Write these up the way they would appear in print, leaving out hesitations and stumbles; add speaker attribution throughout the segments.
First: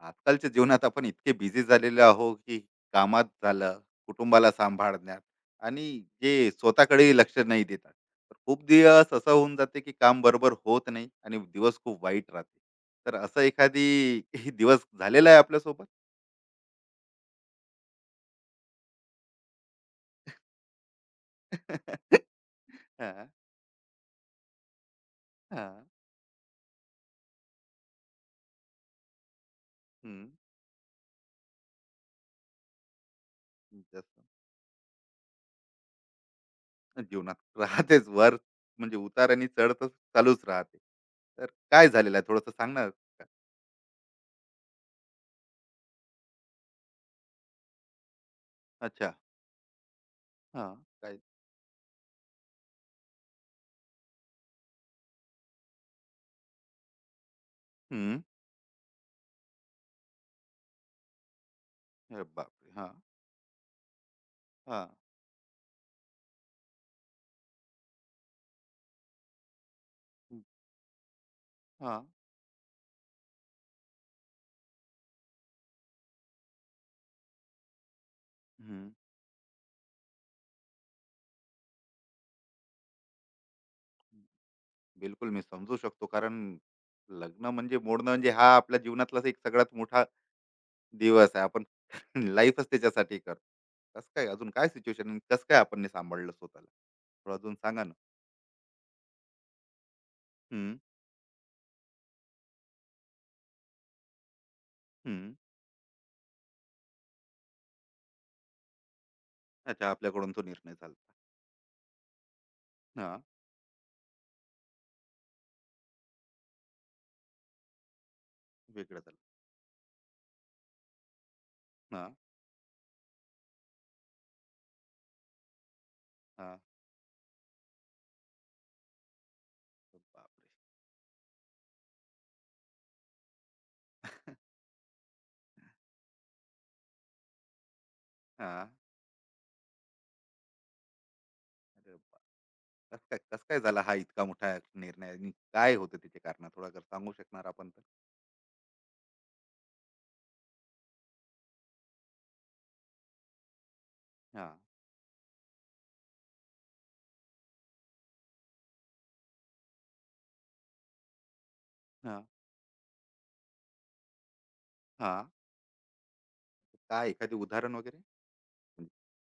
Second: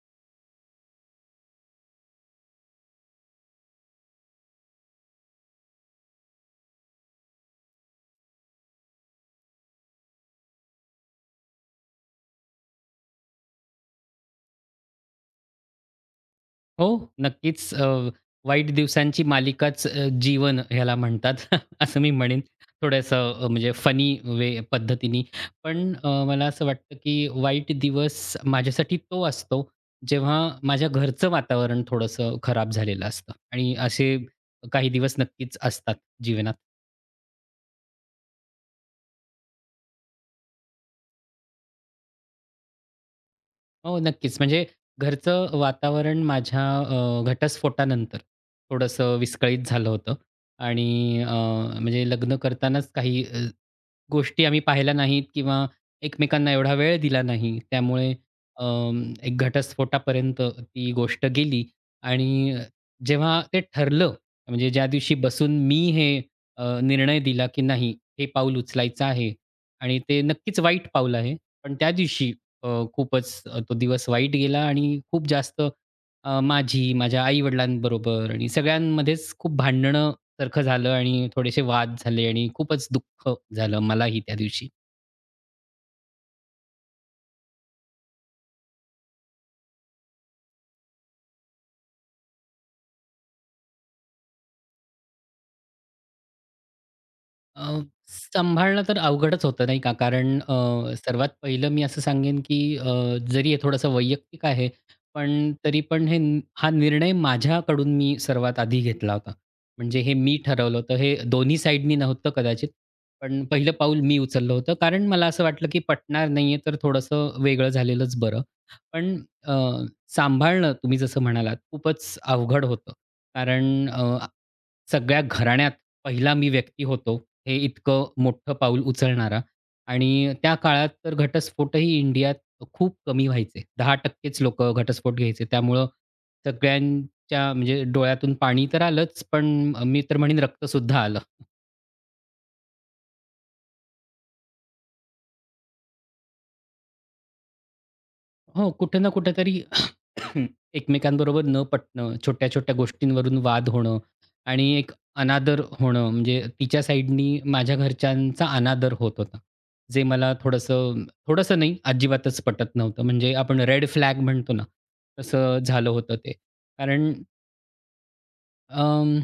Speaker 1: आजकालच्या जीवनात आपण इतके बिझी झालेले आहो की कामात झालं कुटुंबाला सांभाळण्यात आणि जे स्वतःकडे लक्ष नाही देतात तर खूप दिवस असं होऊन जाते की काम बरोबर होत नाही आणि दिवस खूप वाईट राहते तर असं एखादी दिवस झालेला आहे आपल्यासोबत
Speaker 2: हो, नक्कीच. वाईट दिवसांची मालिकाच जीवन ह्याला म्हणतात. असं मी म्हणेन.
Speaker 1: हा,
Speaker 2: थोडंसं म्हणजे फनी वे पद्धतीने.
Speaker 1: हा,
Speaker 2: पण मला असं वाटतं, की वाईट दिवस माझ्यासाठी तो असतो,
Speaker 1: हम्म,
Speaker 2: जेव्हा माझ्या घरचं वातावरण थोडंसं खराब झालेलं असतं आणि असे
Speaker 1: जसं
Speaker 2: काही दिवस नक्कीच असतात जीवनात.
Speaker 1: जीवनात राहतेच वर म्हणजे उतार आणि चढ तर चालूच राहते तर काय झालेलं आहे थोडस सांगणार का?
Speaker 2: हो, नक्कीच. म्हणजे घरचं वातावरण माझ्या घटस्फोटानंतर
Speaker 1: अच्छा
Speaker 2: थोडंसं विस्कळीत झालं होतं
Speaker 1: हा काय
Speaker 2: आणि म्हणजे लग्न करतानाच काही गोष्टी आम्ही पाहिल्या नाहीत किंवा एकमेकांना एवढा वेळ दिला नाही. त्यामुळे
Speaker 1: हम्म
Speaker 2: एक घटस्फोटापर्यंत ती गोष्ट गेली
Speaker 1: अरे
Speaker 2: आणि
Speaker 1: बापरे
Speaker 2: जेव्हा ते ठरलं, म्हणजे ज्या
Speaker 1: हां.
Speaker 2: दिवशी बसून मी हे निर्णय दिला की नाही, हे पाऊल उचलायचं आहे आणि ते
Speaker 1: हं.
Speaker 2: नक्कीच वाईट पाऊल आहे. पण त्या
Speaker 1: हां.
Speaker 2: दिवशी अ, खूपच तो दिवस वाईट गेला आणि खूप जास्त माझी, माझ्या आई-वडिलांबरोबर आणि
Speaker 1: हं.
Speaker 2: सगळ्यांमध्येच खूप भांडणं सारखं झालं आणि थोडेसे वाद झाले आणि खूपच दुःख झालं मलाही त्या दिवशी.
Speaker 1: बिलकुल मी समजू शकतो. कारण लग्न म्हणजे मोडणं म्हणजे हा आपल्या जीवनातलाच एक सगळ्यात मोठा दिवस आहे. आपण लाईफच त्याच्यासाठी करतो. कसं काय अजून काय सिच्युएशन आणि कसं काय आपण नाही सांभाळलं स्वतःला? थोडं अजून
Speaker 2: अ,
Speaker 1: सांगा ना?
Speaker 2: सांभाळणं तर अवघडच होतं नाही का? कारण
Speaker 1: हं,
Speaker 2: सर्वात पहिलं मी असं सांगेन, की जरी हे थोडंसं वैयक्तिक आहे,
Speaker 1: हं.
Speaker 2: पण तरी हा निर्णय माझ्याकडून मी सर्वात आधी घेतला होता.
Speaker 1: अच्छा
Speaker 2: म्हणजे हे
Speaker 1: आपल्याकडून
Speaker 2: मी
Speaker 1: तो निर्णय
Speaker 2: ठरवलं
Speaker 1: झाला.
Speaker 2: होतं. हे दोन्ही साइडनी नव्हतं कदाचित,
Speaker 1: हां,
Speaker 2: पण पहिलं पाऊल मी उचललं होतं. कारण मला असं वाटलं, की पटणार नाहीये, तर थोडंसं वेगळं झालेलंच बरं.
Speaker 1: वेगळं
Speaker 2: पण
Speaker 1: झालं.
Speaker 2: अ, सांभाळणं तुम्ही जसं म्हणालात
Speaker 1: हां,
Speaker 2: खूपच अवघड होतं. कारण सगळ्या घराण्यात पहिला मी
Speaker 1: हां.
Speaker 2: व्यक्ती होतो. हे इतकं मोठं पाऊल उचलणारा
Speaker 1: बापरे!
Speaker 2: आणि त्या काळात तर घटस्फोटही इंडियात खूप कमी व्हायचे. 10%च लोकं घटस्फोट घ्यायचे. त्यामुळं सगळ्यांच्या म्हणजे डोळ्यातून पाणी
Speaker 1: हां.
Speaker 2: तर आलंच, पण मी तर म्हणेन रक्तसुद्धा आलं.
Speaker 1: अरे बाप! कसं काय कसं काय झाला हा इतका मोठा निर्णय आणि काय होते त्याची कारणं? थोडं अगर सांगू शकणार आपण तर?
Speaker 2: हो, कुठे ना कुठेतरी एकमेकांबरोबर न पटणं, छोट्या-छोट्या गोष्टींवरून वाद होणं
Speaker 1: हां,
Speaker 2: आणि एक अनादर होणं, म्हणजे तिच्या साइडनी माझ्या घरच्यांचा अनादर होत होता. जे मला थोडंसं थोडंसं नाही,
Speaker 1: हां,
Speaker 2: अजिबातच पटत नव्हतं. म्हणजे आपण रेड फ्लॅग म्हणतो ना,
Speaker 1: हां.
Speaker 2: तसं झालं होतं ते.
Speaker 1: काय
Speaker 2: कारण
Speaker 1: एखादी उदाहरण वगैरे? म्हणजे
Speaker 2: अं,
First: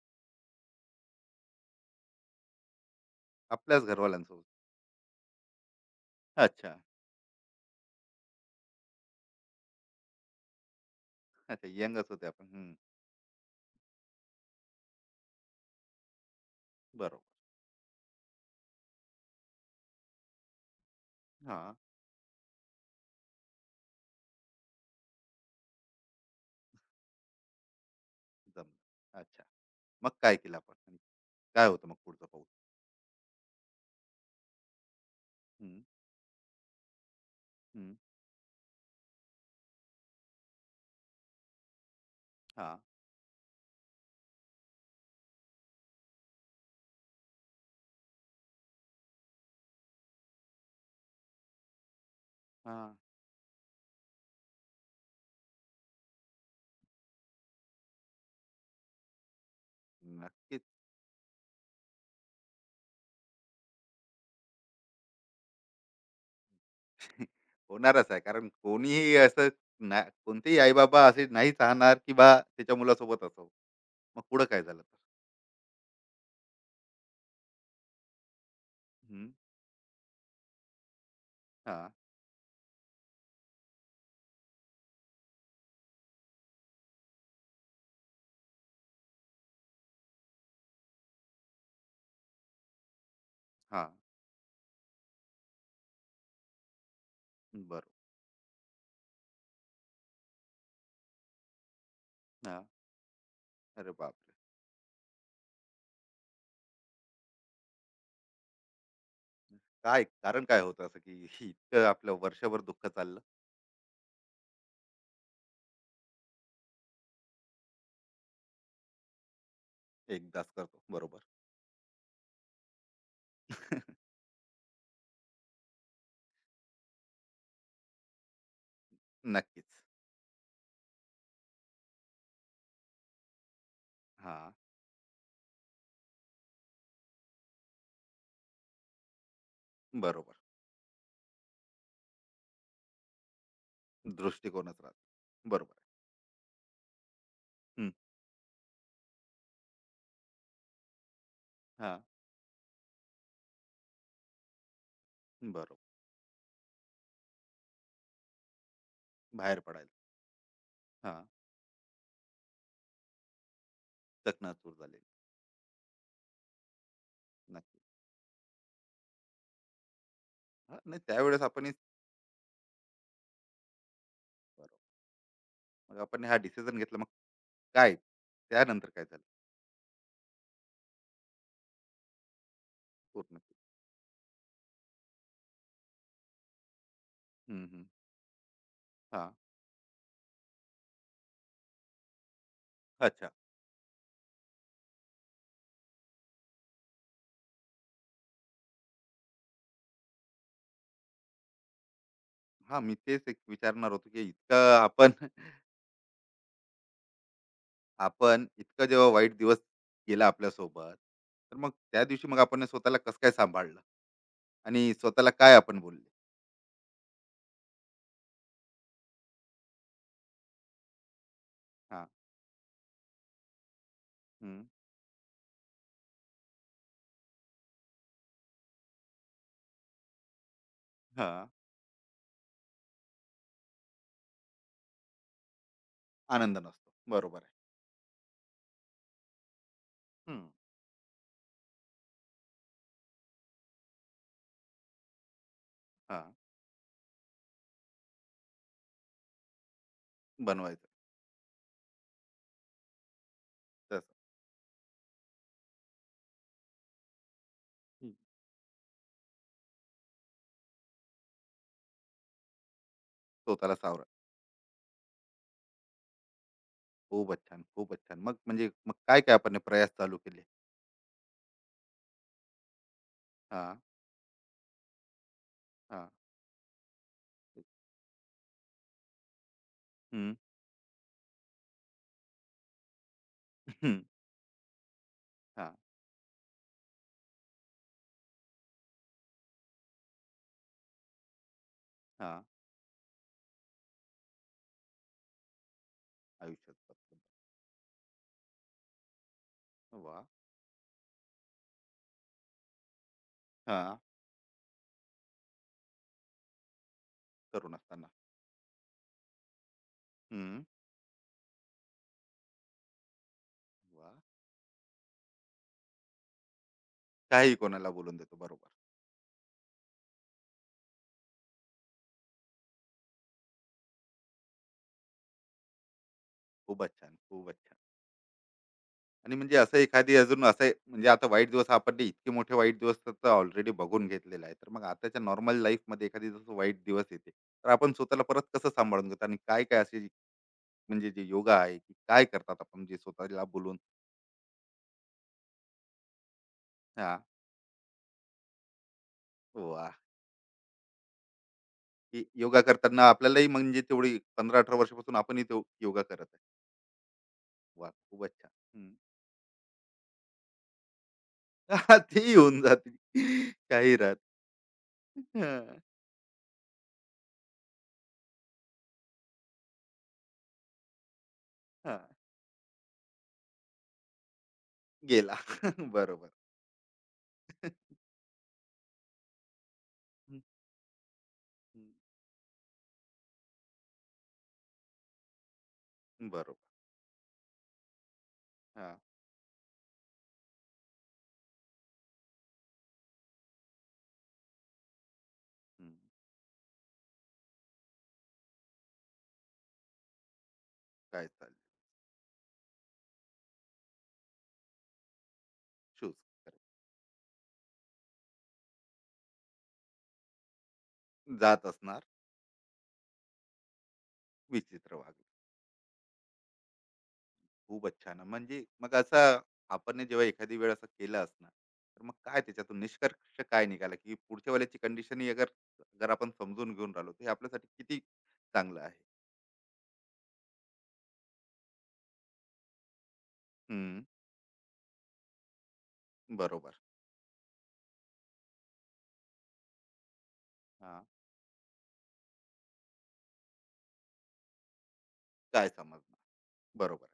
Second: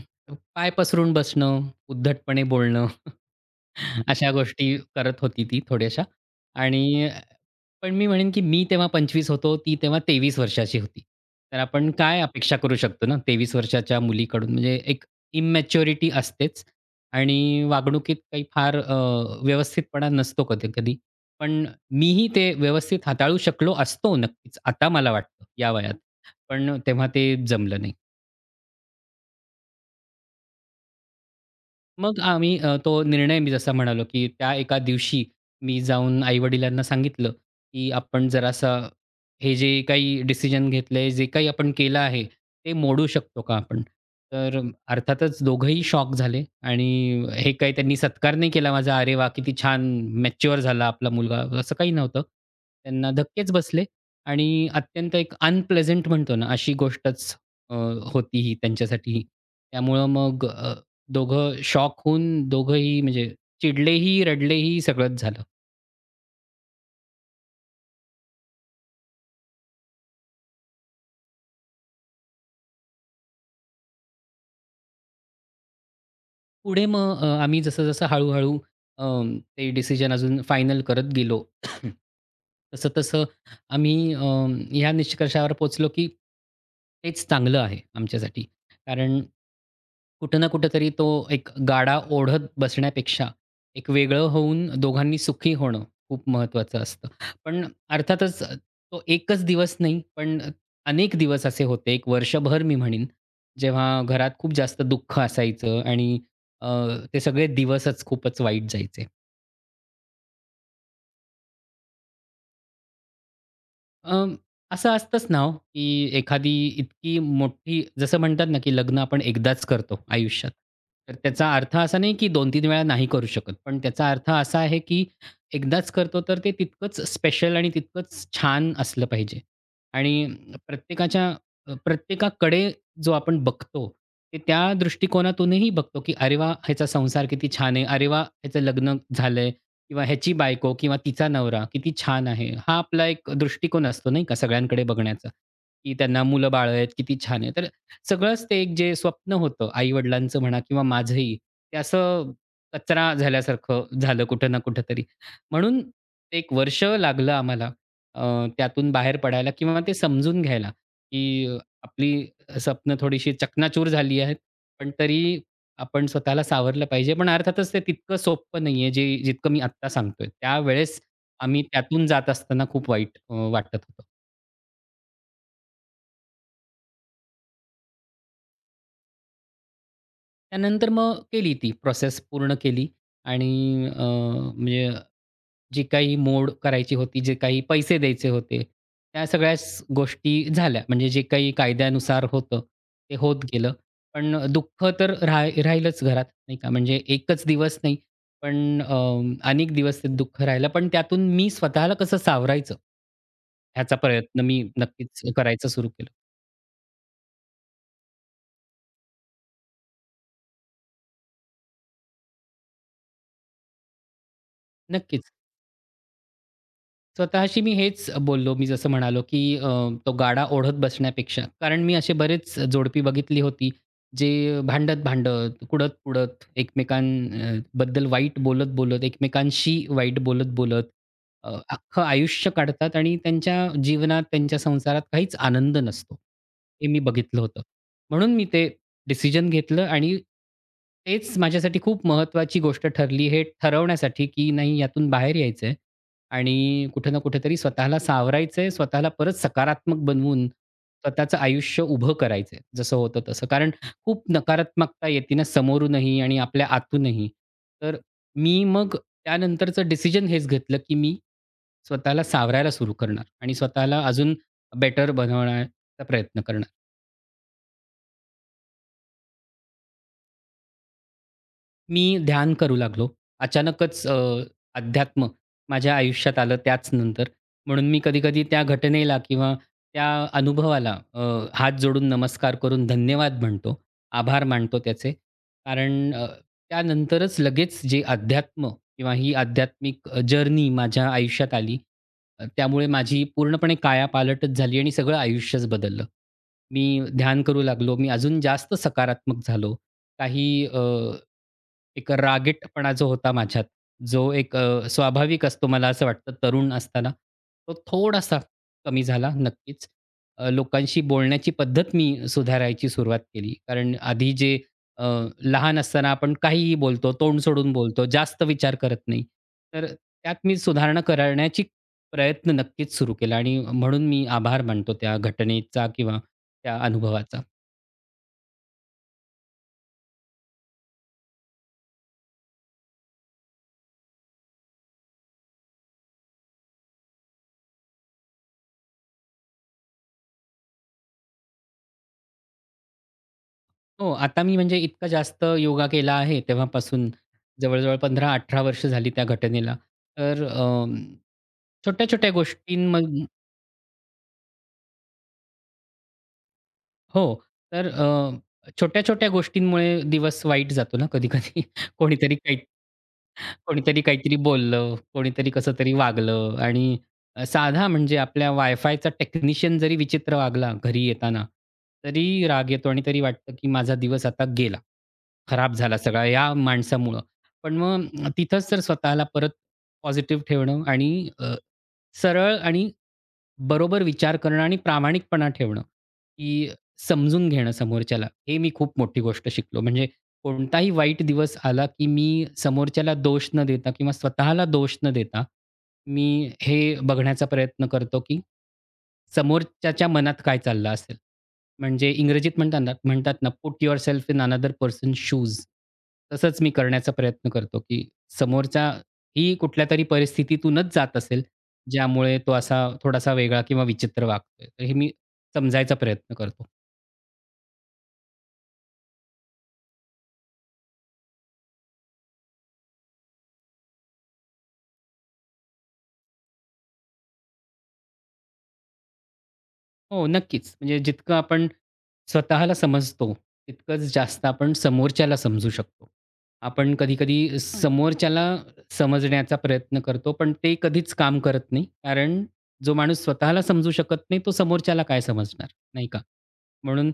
Speaker 2: पाय पसरून बसणं, उद्धटपणे बोलणं,
Speaker 1: आपल्याच
Speaker 2: अशा
Speaker 1: घरवाल्यांसोबत?
Speaker 2: गोष्टी करत होती ती थोड्याशा.
Speaker 1: अच्छा.
Speaker 2: आणि पण मी म्हणेन, की मी तेव्हा 25 होतो, ती तेव्हा 23 वर्षाची होती. तर
Speaker 1: अच्छा
Speaker 2: आपण
Speaker 1: यंगच
Speaker 2: काय
Speaker 1: होते आपण.
Speaker 2: अपेक्षा
Speaker 1: हं.
Speaker 2: करू शकतो ना, 23 वर्षाच्या मुलीकडून म्हणजे एक इमॅच्युरिटी असतेच
Speaker 1: बरोबर.
Speaker 2: आणि वागणुकीत काही फार व्यवस्थितपणा नसतो कधी-कधी. पण
Speaker 1: हां.
Speaker 2: मीही ते व्यवस्थित हाताळू शकलो असतो नक्कीच, आता मला वाटतं या वयात. पण तेव्हा ते जमलं नाही.
Speaker 1: जमलं. अच्छा. मग काय केलं आपण? आणि काय होतं मग
Speaker 2: मग
Speaker 1: पुढचं पाऊल?
Speaker 2: आम्ही तो निर्णय मी जसा म्हणालो, की त्या एका दिवशी
Speaker 1: हं,
Speaker 2: मी जाऊन आई-वडिलांना सांगितलं, की
Speaker 1: हं.
Speaker 2: आपण जरासा हे जे काही डिसिजन घेतलंय, जे काही आपण केलं आहे, ते
Speaker 1: हां,
Speaker 2: मोडू शकतो का आपण? तर अर्थातच दोघंही शॉक झाले आणि हे काही त्यांनी सत्कार नाही केला माझा, "अरे वाह! किती छान मॅच्युअर झाला आपला मुलगा." असं काही नव्हतं.
Speaker 1: हां.
Speaker 2: त्यांना धक्केच बसले आणि अत्यंत एक अनप्लेझंट म्हणतो ना, अशी गोष्टच अ, होती ही त्यांच्यासाठी. त्यामुळं मग
Speaker 1: नक्कीच.
Speaker 2: दोघं शॉक होऊन दोघंही म्हणजे चिडलेही, रडलेही, सगळंच झालं.
Speaker 1: होणारच आहे. कारण कोणीही असं ना कोणतेही आई-बाबा असे नाही चाहणार, की बा त्याच्या मुलासोबत असं हो. मग पुढं काय झालं तर?
Speaker 2: पुढे मग आम्ही जसं-जसं हळू-हळू अ,
Speaker 1: हं.
Speaker 2: ते डिसिजन अजून फायनल करत गेलो.
Speaker 1: हां,
Speaker 2: तसं-तसं आम्ही ह्या निष्कर्षावर पोहोचलो, की तेच चांगलं आहे आमच्यासाठी. कारण कुठं ना कुठेतरी तो एक गाडा ओढत बसण्यापेक्षा
Speaker 1: हां.
Speaker 2: एक वेगळं होऊन दोघांनी सुखी होणं खूप महत्त्वाचं असतं. पण
Speaker 1: बरोबर.
Speaker 2: अर्थातच तो एकच दिवस नाही, पण अनेक दिवस असे होते. एक वर्षभर
Speaker 1: हां.
Speaker 2: मी म्हणीन, जेव्हा
Speaker 1: अरे
Speaker 2: घरात
Speaker 1: बापरे!
Speaker 2: खूप जास्त दुःख असायचं आणि अ, ते सगळे दिवसच खूपच वाईट जायचे.
Speaker 1: काय कारण काय होतं असं, की इतकं आपलं वर्षभर दुःख चाललं?
Speaker 2: अ, असं असतंच ना हो, की एखादी इतकी मोठी जसं म्हणतात ना, की लग्न आपण एकदाच करतो
Speaker 1: एकदाच
Speaker 2: आयुष्यात.
Speaker 1: करतो.
Speaker 2: तर
Speaker 1: बरोबर.
Speaker 2: त्याचा अर्थ असा नाही, की 2-3 वेळा नाही करू शकत. पण त्याचा अर्थ असा आहे, की एकदाच करतो तर ते तितकंच स्पेशल आणि तितकंच छान असलं पाहिजे.
Speaker 1: नक्कीच.
Speaker 2: आणि प्रत्येकाच्या प्रत्येकाकडे जो आपण बघतो, ते
Speaker 1: हां,
Speaker 2: त्या दृष्टिकोनातूनही बघतो, की "अरे वाह! ह्याचा संसार किती छान आहे. अरे वाह! ह्याचं लग्न झालंय. किंवा ह्याची
Speaker 1: बरोबर.
Speaker 2: बायको किंवा तिचा नवरा किती छान आहे." हा आपला एक दृष्टिकोन असतो नाही का
Speaker 1: दृष्टिकोनच
Speaker 2: सगळ्यांकडे
Speaker 1: राहतो.
Speaker 2: बघण्याचा,
Speaker 1: बरोबर आहे.
Speaker 2: की त्यांना मुलं-बाळं आहेत, किती छान आहे. तर
Speaker 1: हं.
Speaker 2: सगळंच ते एक जे स्वप्न होतं आई-वडिलांचं म्हणा किंवा माझंही, ते
Speaker 1: हां,
Speaker 2: असं कचरा झाल्यासारखं झालं कुठं ना कुठेतरी.
Speaker 1: बरोबर.
Speaker 2: म्हणून ते एक वर्ष लागलं आम्हाला अ, त्यातून बाहेर पडायला
Speaker 1: बाहेर
Speaker 2: किंवा
Speaker 1: पडायला.
Speaker 2: ते समजून घ्यायला,
Speaker 1: हां,
Speaker 2: की आपली स्वप्न थोडीशी चकनाचूर झाली आहेत.
Speaker 1: चकणाचूर
Speaker 2: पण
Speaker 1: झालेली.
Speaker 2: तरी आपण स्वतःला सावरलं पाहिजे. पण अर्थातच
Speaker 1: नक्की.
Speaker 2: ते तितकं सोपं नाहीये, जे जितकं मी आत्ता सांगतोय.
Speaker 1: हां, नाही
Speaker 2: त्यावेळेस
Speaker 1: त्यावेळेस
Speaker 2: आम्ही
Speaker 1: आपणही
Speaker 2: त्यातून जात असताना खूप वाईट वाटत होतं.
Speaker 1: बरोबर. मग आपण हा डिसिजन घेतला. मग काय? त्यानंतर काय झालं?
Speaker 2: त्यानंतर मग केली ती प्रोसेस पूर्ण केली
Speaker 1: पूर्ण.
Speaker 2: आणि म्हणजे जी काही मोड करायची होती, जे काही
Speaker 1: हं, हं.
Speaker 2: पैसे द्यायचे होते, त्या
Speaker 1: हां.
Speaker 2: सगळ्याच गोष्टी झाल्या. म्हणजे जे काही कायद्यानुसार होतं, ते
Speaker 1: अच्छा.
Speaker 2: होत गेलं. पण दुःख तर राहीलच घरात, नाही का. म्हणजे एकच दिवस नाही, पण अनेक दिवस ते दुःख राहिलं. पण त्यातून मी स्वतःला कसं सावरायचं,
Speaker 1: हां, मी तेच एक विचारणार
Speaker 2: ह्याचा
Speaker 1: होतो, की
Speaker 2: प्रयत्न मी
Speaker 1: इतकं आपण
Speaker 2: नक्कीच करायचं सुरू केलं.
Speaker 1: आपण इतकं जेव्हा वाईट दिवस गेला आपल्यासोबत, तर मग त्या दिवशी मग आपण स्वतःला कसं काय सांभाळलं? आणि स्वतःला
Speaker 2: नक्कीच.
Speaker 1: काय आपण बोलले?
Speaker 2: स्वतःशी मी हेच बोललो. मी जसं म्हणालो, की तो गाडा ओढत बसण्यापेक्षा. कारण मी
Speaker 1: हां.
Speaker 2: असे बरेच जोडपी बघितली होती,
Speaker 1: हं.
Speaker 2: जे भांडत-भांडत, कुडत-कुडत, एकमेकांबद्दल वाईट बोलत-बोलत, एकमेकांशी वाईट बोलत-बोलत,
Speaker 1: हां.
Speaker 2: अख्खं आयुष्य काढतात आणि त्यांच्या जीवनात, त्यांच्या संसारात काहीच आनंद नसतो.
Speaker 1: आनंद
Speaker 2: हे
Speaker 1: नसतो.
Speaker 2: मी बघितलं
Speaker 1: बरोबर आहे.
Speaker 2: होतं. म्हणून मी ते डिसिजन घेतलं आणि
Speaker 1: हं.
Speaker 2: तेच माझ्यासाठी खूप महत्त्वाची गोष्ट ठरली, हे ठरवण्यासाठी, की नाही यातून बाहेर यायचंय.
Speaker 1: हां.
Speaker 2: आणि कुठे ना कुठेतरी स्वतःला सावरायचंय, स्वतःला परत सकारात्मक बनवून
Speaker 1: बनवायचं
Speaker 2: स्वतःचं आयुष्य उभं करायचंय, जसं होतं तसं. कारण
Speaker 1: तसं.
Speaker 2: खूप नकारात्मकता येते ना समोरूनही आणि आपल्या आतूनही. तर
Speaker 1: हं.
Speaker 2: मी मग त्यानंतरचं डिसिजन हेच घेतलं, की मी स्वतःला सावरायला सुरू करणार आणि
Speaker 1: स्वतःला
Speaker 2: स्वतःला
Speaker 1: सावरा.
Speaker 2: अजून बेटर बनवण्याचा प्रयत्न करणार.
Speaker 1: खूपच छान, खूपच छान. मग म्हणजे मग काय-काय आपण हे प्रयास चालू केले?
Speaker 2: मी ध्यान करू लागलो.
Speaker 1: हां,
Speaker 2: अचानकच अध्यात्म माझ्या
Speaker 1: हां.
Speaker 2: आयुष्यात आलं त्याच नंतर. म्हणून मी कधी-कधी त्या घटनेला किंवा त्या
Speaker 1: हं.
Speaker 2: अनुभवाला हात जोडून नमस्कार करून धन्यवाद म्हणतो.
Speaker 1: हं.
Speaker 2: आभार मानतो त्याचे.
Speaker 1: हां,
Speaker 2: कारण त्यानंतरच लगेच जे अध्यात्म किंवा ही आध्यात्मिक जर्नी माझ्या आयुष्यात आली.
Speaker 1: हां.
Speaker 2: त्यामुळे माझी पूर्णपणे कायापालटच झाली आणि सगळं आयुष्यच बदललं. मी
Speaker 1: आयुष्यात.
Speaker 2: ध्यान करू लागलो. मी अजून जास्त सकारात्मक झालो.
Speaker 1: वाह!
Speaker 2: काही एक रागीटपणा जो होता माझ्यात,
Speaker 1: हां.
Speaker 2: जो एक स्वाभाविक असतो मला असं वाटतं तरुण असताना,
Speaker 1: तरुण
Speaker 2: तो
Speaker 1: असताना.
Speaker 2: थोडासा कमी झाला नक्कीच.
Speaker 1: हं.
Speaker 2: लोकांशी बोलण्याची पद्धत मी सुधारायची सुरुवात केली. कारण
Speaker 1: वाह!
Speaker 2: आधी जे अ, लहान असताना आपण काहीही बोलतो, तोंड
Speaker 1: काहीही
Speaker 2: सोडून
Speaker 1: कोणाला
Speaker 2: बोलतो,
Speaker 1: बोलून देतो.
Speaker 2: जास्त
Speaker 1: बरोबर.
Speaker 2: विचार करत नाही. तर त्यात मी सुधारणा करण्याची प्रयत्न नक्कीच सुरू केला आणि म्हणून मी आभार मानतो त्या घटनेचा किंवा त्या
Speaker 1: खूपच छान,
Speaker 2: अनुभवाचा.
Speaker 1: खूपच छान. आणि म्हणजे असं एखादी अजून असं आहे, म्हणजे आता वाईट दिवस आपण ते इतके मोठे वाईट दिवस तर ऑलरेडी बघून घेतलेला आहे तर मग आताच्या नॉर्मल लाईफ मध्ये एखादी जसं वाईट दिवस येते तर आपण स्वतःला परत कसं सांभाळून घेतो आणि काय काय असे म्हणजे जे योगा आहे की काय करतात आपण जे स्वतःला बोलून
Speaker 2: हो, आता मी म्हणजे इतका जास्त योगा केला आहे तेव्हापासून,
Speaker 1: हा
Speaker 2: जवळ-जवळ 15-18 वर्ष झाली त्या घटनेला.
Speaker 1: वा
Speaker 2: तर अ,
Speaker 1: की
Speaker 2: छोट्या-छोट्या
Speaker 1: योगा
Speaker 2: गोष्टींम
Speaker 1: करताना आपल्यालाही म्हणजे तेवढी 15-18 वर्षापासून आपणही तो योगा करत आहे
Speaker 2: हो. तर
Speaker 1: वा खूप अच्छा हम्म.
Speaker 2: छोट्या-छोट्या गोष्टींमुळे दिवस वाईट जातो ना कधी-कधी.
Speaker 1: हा, ती
Speaker 2: कोणीतरी काही
Speaker 1: येऊन जाते काही
Speaker 2: कोणीतरी
Speaker 1: राहत
Speaker 2: काहीतरी बोललं, कोणीतरी कसं
Speaker 1: हा,
Speaker 2: तरी वागलं आणि साधा म्हणजे आपल्या वायफायचा टेक्निशियन जरी विचित्र वागला घरी येताना,
Speaker 1: हा,
Speaker 2: तरी राग येतो आणि तरी वाटतं की माझा दिवस आता गेला.
Speaker 1: गेला
Speaker 2: खराब झाला सगळा
Speaker 1: बरोबर
Speaker 2: या माणसामुळं. पण मग तिथंच तर स्वतःला परत
Speaker 1: हम्म,
Speaker 2: पॉझिटिव्ह ठेवणं आणि अ,
Speaker 1: हम्म,
Speaker 2: सरळ आणि बरोबर विचार करणं आणि प्रामाणिकपणा ठेवणं, की
Speaker 1: बरोबर
Speaker 2: समजून घेणं समोरच्याला, हे मी खूप
Speaker 1: हा
Speaker 2: मोठी गोष्ट शिकलो. म्हणजे कोणताही वाईट दिवस आला, की मी समोरच्याला दोष न देता किंवा स्वतःला दोष न देता,
Speaker 1: हम्म.
Speaker 2: मी हे बघण्याचा प्रयत्न करतो, की समोरच्याच्या मनात काय चाललं असेल.
Speaker 1: काय चाललंय
Speaker 2: म्हणजे इंग्रजीत म्हणतात ना, put yourself in another person's shoes.
Speaker 1: Shoes
Speaker 2: तसंच मी करण्याचा प्रयत्न करतो, की समोरचा ही कुठल्यातरी परिस्थितीतूनच जात असेल.
Speaker 1: जात असणार
Speaker 2: ज्यामुळे तो असा थोडासा वेगळा किंवा विचित्र वागतोय. तर हे
Speaker 1: विचित्र
Speaker 2: मी
Speaker 1: वागलं
Speaker 2: समजायचा प्रयत्न करतो.
Speaker 1: खूपच छान म्हणजे मग असं आपण हे जेव्हा एखादी वेळ असं केलं असणार तर मग काय त्याच्यातून निष्कर्ष काय निघाला की पुढच्या वेळेची कंडिशन ही अगर जर आपण समजून घेऊन राहिलो तर हे आपल्यासाठी किती चांगलं आहे
Speaker 2: हो, नक्कीच. म्हणजे जितकं आपण स्वतःला समजतो,
Speaker 1: हम्म
Speaker 2: तितकंच जास्त आपण समोरच्याला समजू शकतो.
Speaker 1: बरोबर
Speaker 2: आपण कधी-कधी समोरच्याला समजण्याचा प्रयत्न करतो, पण ते
Speaker 1: हा
Speaker 2: कधीच काम करत नाही. कारण जो माणूस स्वतःला समजू शकत नाही, तो समोरच्याला काय
Speaker 1: काय
Speaker 2: समजणार, नाही
Speaker 1: समजणार
Speaker 2: का?
Speaker 1: बरोबर
Speaker 2: म्हणून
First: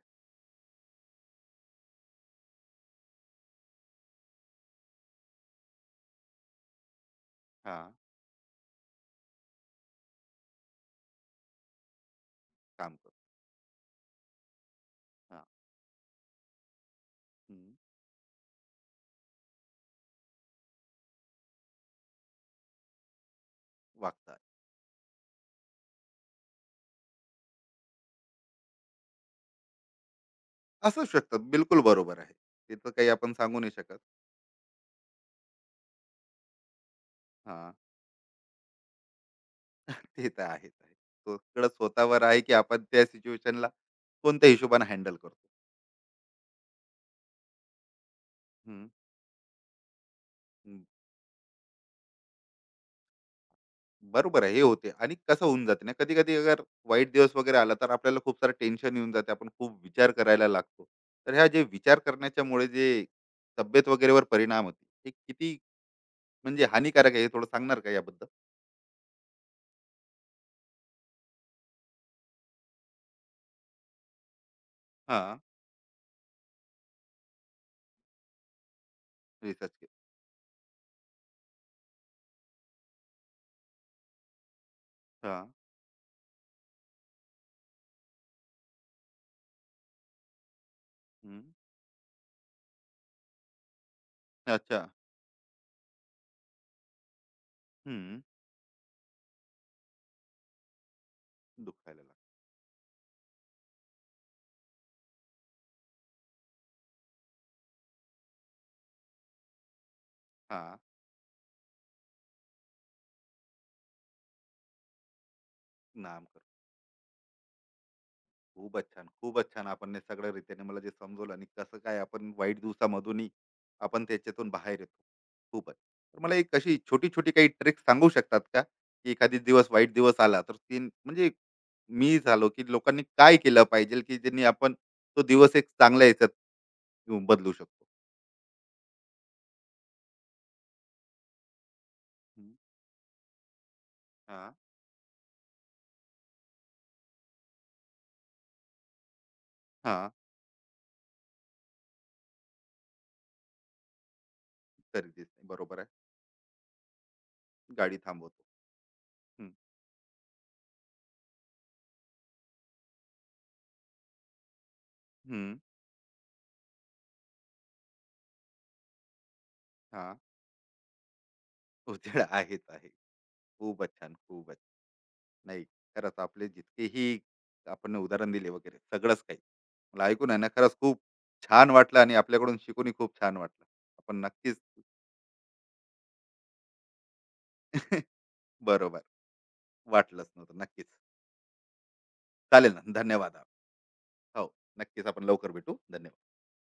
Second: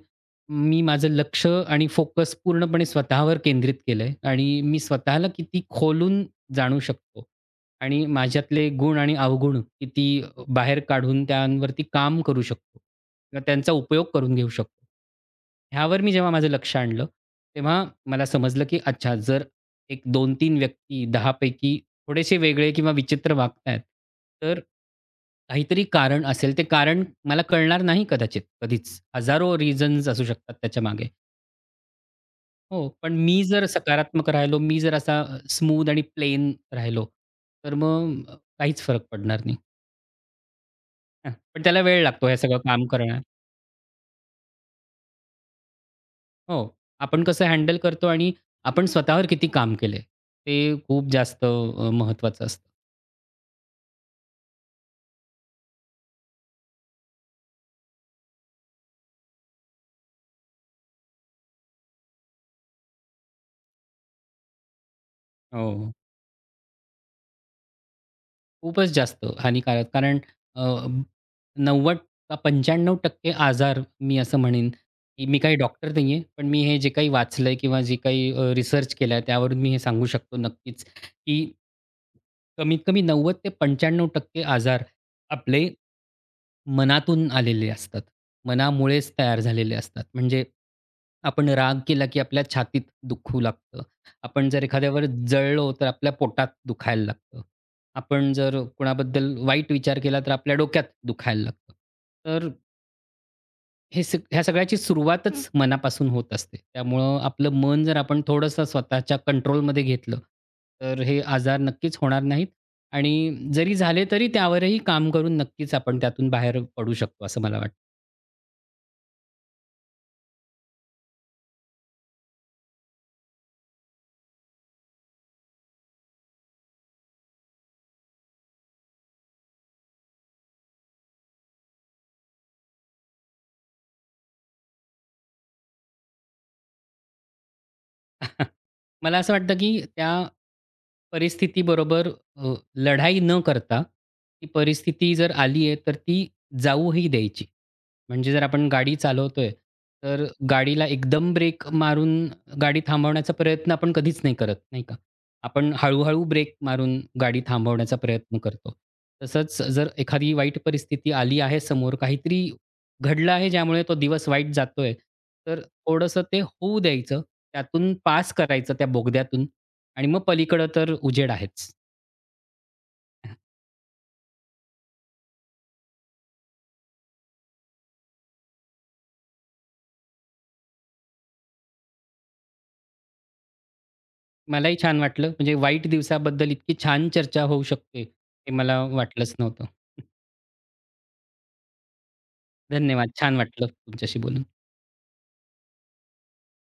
Speaker 2: मी माझं लक्ष आणि फोकस पूर्णपणे स्वतःवर केंद्रित केलंय आणि मी स्वतःला किती खोलून जाणू शकतो
Speaker 1: आहे हा
Speaker 2: आणि माझ्यातले गुण आणि अवगुण किती बाहेर काढून त्यांवरती काम करू शकतो
Speaker 1: काम करू
Speaker 2: किंवा त्यांचा उपयोग करून घेऊ शकतो.
Speaker 1: हा
Speaker 2: ह्यावर मी जेव्हा माझं लक्ष आणलं,
Speaker 1: हम्म
Speaker 2: तेव्हा मला समजलं की अच्छा जर एक 2 तीन व्यक्ती 10 पैकी थोडेसे वेगळे किंवा विचित्र वागतायत,
Speaker 1: वागता
Speaker 2: तर काहीतरी कारण असेल. ते कारण मला कळणार नाही कदाचित कधीच. हजारो रिझन्स असू शकतात
Speaker 1: असू
Speaker 2: त्याच्यामागे.
Speaker 1: शकतात बिलकुल बरोबर आहे
Speaker 2: हो,
Speaker 1: तिथं काही
Speaker 2: पण
Speaker 1: आपण
Speaker 2: मी
Speaker 1: सांगू
Speaker 2: जर
Speaker 1: नाही शकत
Speaker 2: सकारात्मक राहिलो, मी जर असा स्मूथ आणि प्लेन राहिलो,
Speaker 1: हा
Speaker 2: तर मग काहीच फरक पडणार नाही.
Speaker 1: ते तर आहेच आहे.
Speaker 2: हां,
Speaker 1: तो
Speaker 2: पण
Speaker 1: सगळं
Speaker 2: त्याला वेळ
Speaker 1: स्वतःवर
Speaker 2: लागतो हे
Speaker 1: आहे, की
Speaker 2: सगळं
Speaker 1: आपण
Speaker 2: काम
Speaker 1: त्या
Speaker 2: करण्यात.
Speaker 1: सिच्युएशनला कोणत्या हिशोबाने हँडल करतो.
Speaker 2: हो, आपण कसं हँडल करतो आणि
Speaker 1: हं,
Speaker 2: आपण स्वतःवर किती काम केलंय, ते
Speaker 1: हं.
Speaker 2: खूप जास्त महत्त्वाचं असतं.
Speaker 1: बरोबर आहे, हे होते आणि कसं होऊन जाते ना, कधी-कधी अगर वाईट दिवस वगैरे आला, तर आपल्याला खूप सारं टेन्शन येऊन जाते. आपण खूप विचार करायला लागतो. तर ह्या जे विचार करण्याच्यामुळे जे तब्येत वगैरेवर परिणाम होते, हे किती
Speaker 2: हो.
Speaker 1: म्हणजे हानिकारक आहे, हे थोडं सांगणार का याबद्दल?
Speaker 2: खूपच जास्त हानिकारक. कारण अ, 90 का 95% आजार मी असं म्हणेन, की
Speaker 1: हां,
Speaker 2: मी काही डॉक्टर नाही आहे. पण मी हे जे काही वाचलंय किंवा जे काही रिसर्च केलाय त्यावरून मी
Speaker 1: रिसर्च
Speaker 2: हे
Speaker 1: केलं.
Speaker 2: सांगू शकतो नक्कीच, की कमीत कमी 90 ते 95% आजार
Speaker 1: हां,
Speaker 2: आपले मनातून आलेले असतात. मनामुळेच तयार झालेले असतात. म्हणजे
Speaker 1: हं.
Speaker 2: आपण राग केला, की आपल्या छातीत दुखू लागतं. आपण जर
Speaker 1: अच्छा.
Speaker 2: एखाद्यावर जळलो, तर आपल्या पोटात दुखायला लागतं.
Speaker 1: हं.
Speaker 2: आपण जर कोणाबद्दल वाईट विचार केला, तर आपल्या डोक्यात दुखायला लागतं.
Speaker 1: दुखायला लागलं.
Speaker 2: तर हे सग ह्या सगळ्याची सुरुवातच मनापासून होत असते. त्यामुळं आपलं मन जर आपण थोडंसं स्वतःच्या कंट्रोलमध्ये घेतलं,
Speaker 1: हां,
Speaker 2: तर हे आजार नक्कीच होणार नाहीत आणि जरी झाले, तरी त्यावरही काम करून नक्कीच आपण
Speaker 1: नाम
Speaker 2: त्यातून बाहेर पडू शकतो, असं मला वाटतं.
Speaker 1: खूपच छान, खूपच छान. आपण हे सगळ्या रीतीने मला जे समजवलं आणि कसं काय आपण वाईट दिवसामधूनही आपण त्याच्यातून बाहेर येतो. खूपच. तर मला एक अशी छोटी-छोटी काही ट्रिक सांगू शकतात का? की एखादी दिवस वाईट दिवस आला तर ती म्हणजे मी झालो, की लोकांनी काय केलं पाहिजे, की ज्यांनी आपण तो दिवस एक चांगल्या ह्याच्यात घेऊन बदलू शकतो?
Speaker 2: मला असं वाटतं, की त्या परिस्थितीबरोबर
Speaker 1: हं,
Speaker 2: अ, लढाई न करता, ती
Speaker 1: हां,
Speaker 2: परिस्थिती जर आली आहे, तर ती जाऊही द्यायची. म्हणजे जर आपण गाडी चालवतोय,
Speaker 1: हां.
Speaker 2: तर गाडीला एकदम ब्रेक मारून गाडी थांबवण्याचा प्रयत्न आपण कधीच नाही करत, नाही का?
Speaker 1: तरी दिसते.
Speaker 2: आपण
Speaker 1: बरोबर आहे.
Speaker 2: हळू ब्रेक मारून गाडी थांबवण्याचा
Speaker 1: गाडी
Speaker 2: प्रयत्न
Speaker 1: थांबवतो.
Speaker 2: करतो.
Speaker 1: हं,
Speaker 2: तसंच जर एखादी वाईट परिस्थिती आली आहे समोर, काहीतरी घडलं आहे ज्यामुळे तो दिवस वाईट जातोय,
Speaker 1: हं.
Speaker 2: तर थोडंसं ते होऊ द्यायचं, त्यातून पास करायचं त्या बोगद्यातून आणि
Speaker 1: हां.
Speaker 2: मग पलीकडं तर उजेड आहेच.
Speaker 1: उजेड आहेच आहे. खूपच छान, खूपच. नाही, खरंच आपले जितकेही आपण उदाहरण दिले वगैरे सगळंच काही. मला ऐकून आहे ना खरंच खूप छान वाटलं आणि आपल्याकडून शिकूनही खूप छान वाटलं. आपण नक्कीच
Speaker 2: मलाही छान वाटलं, म्हणजे वाईट दिवसाबद्दल इतकी छान चर्चा होऊ शकते, हे मला
Speaker 1: बरोबर.
Speaker 2: वाटलंच नव्हतं.
Speaker 1: वाटलंच नव्हतं. नक्कीच. चालेल ना.
Speaker 2: धन्यवाद.
Speaker 1: धन्यवाद.
Speaker 2: छान
Speaker 1: आप.
Speaker 2: वाटलं तुमच्याशी बोलून.
Speaker 1: हो, नक्कीच आपण लवकर भेटू. धन्यवाद.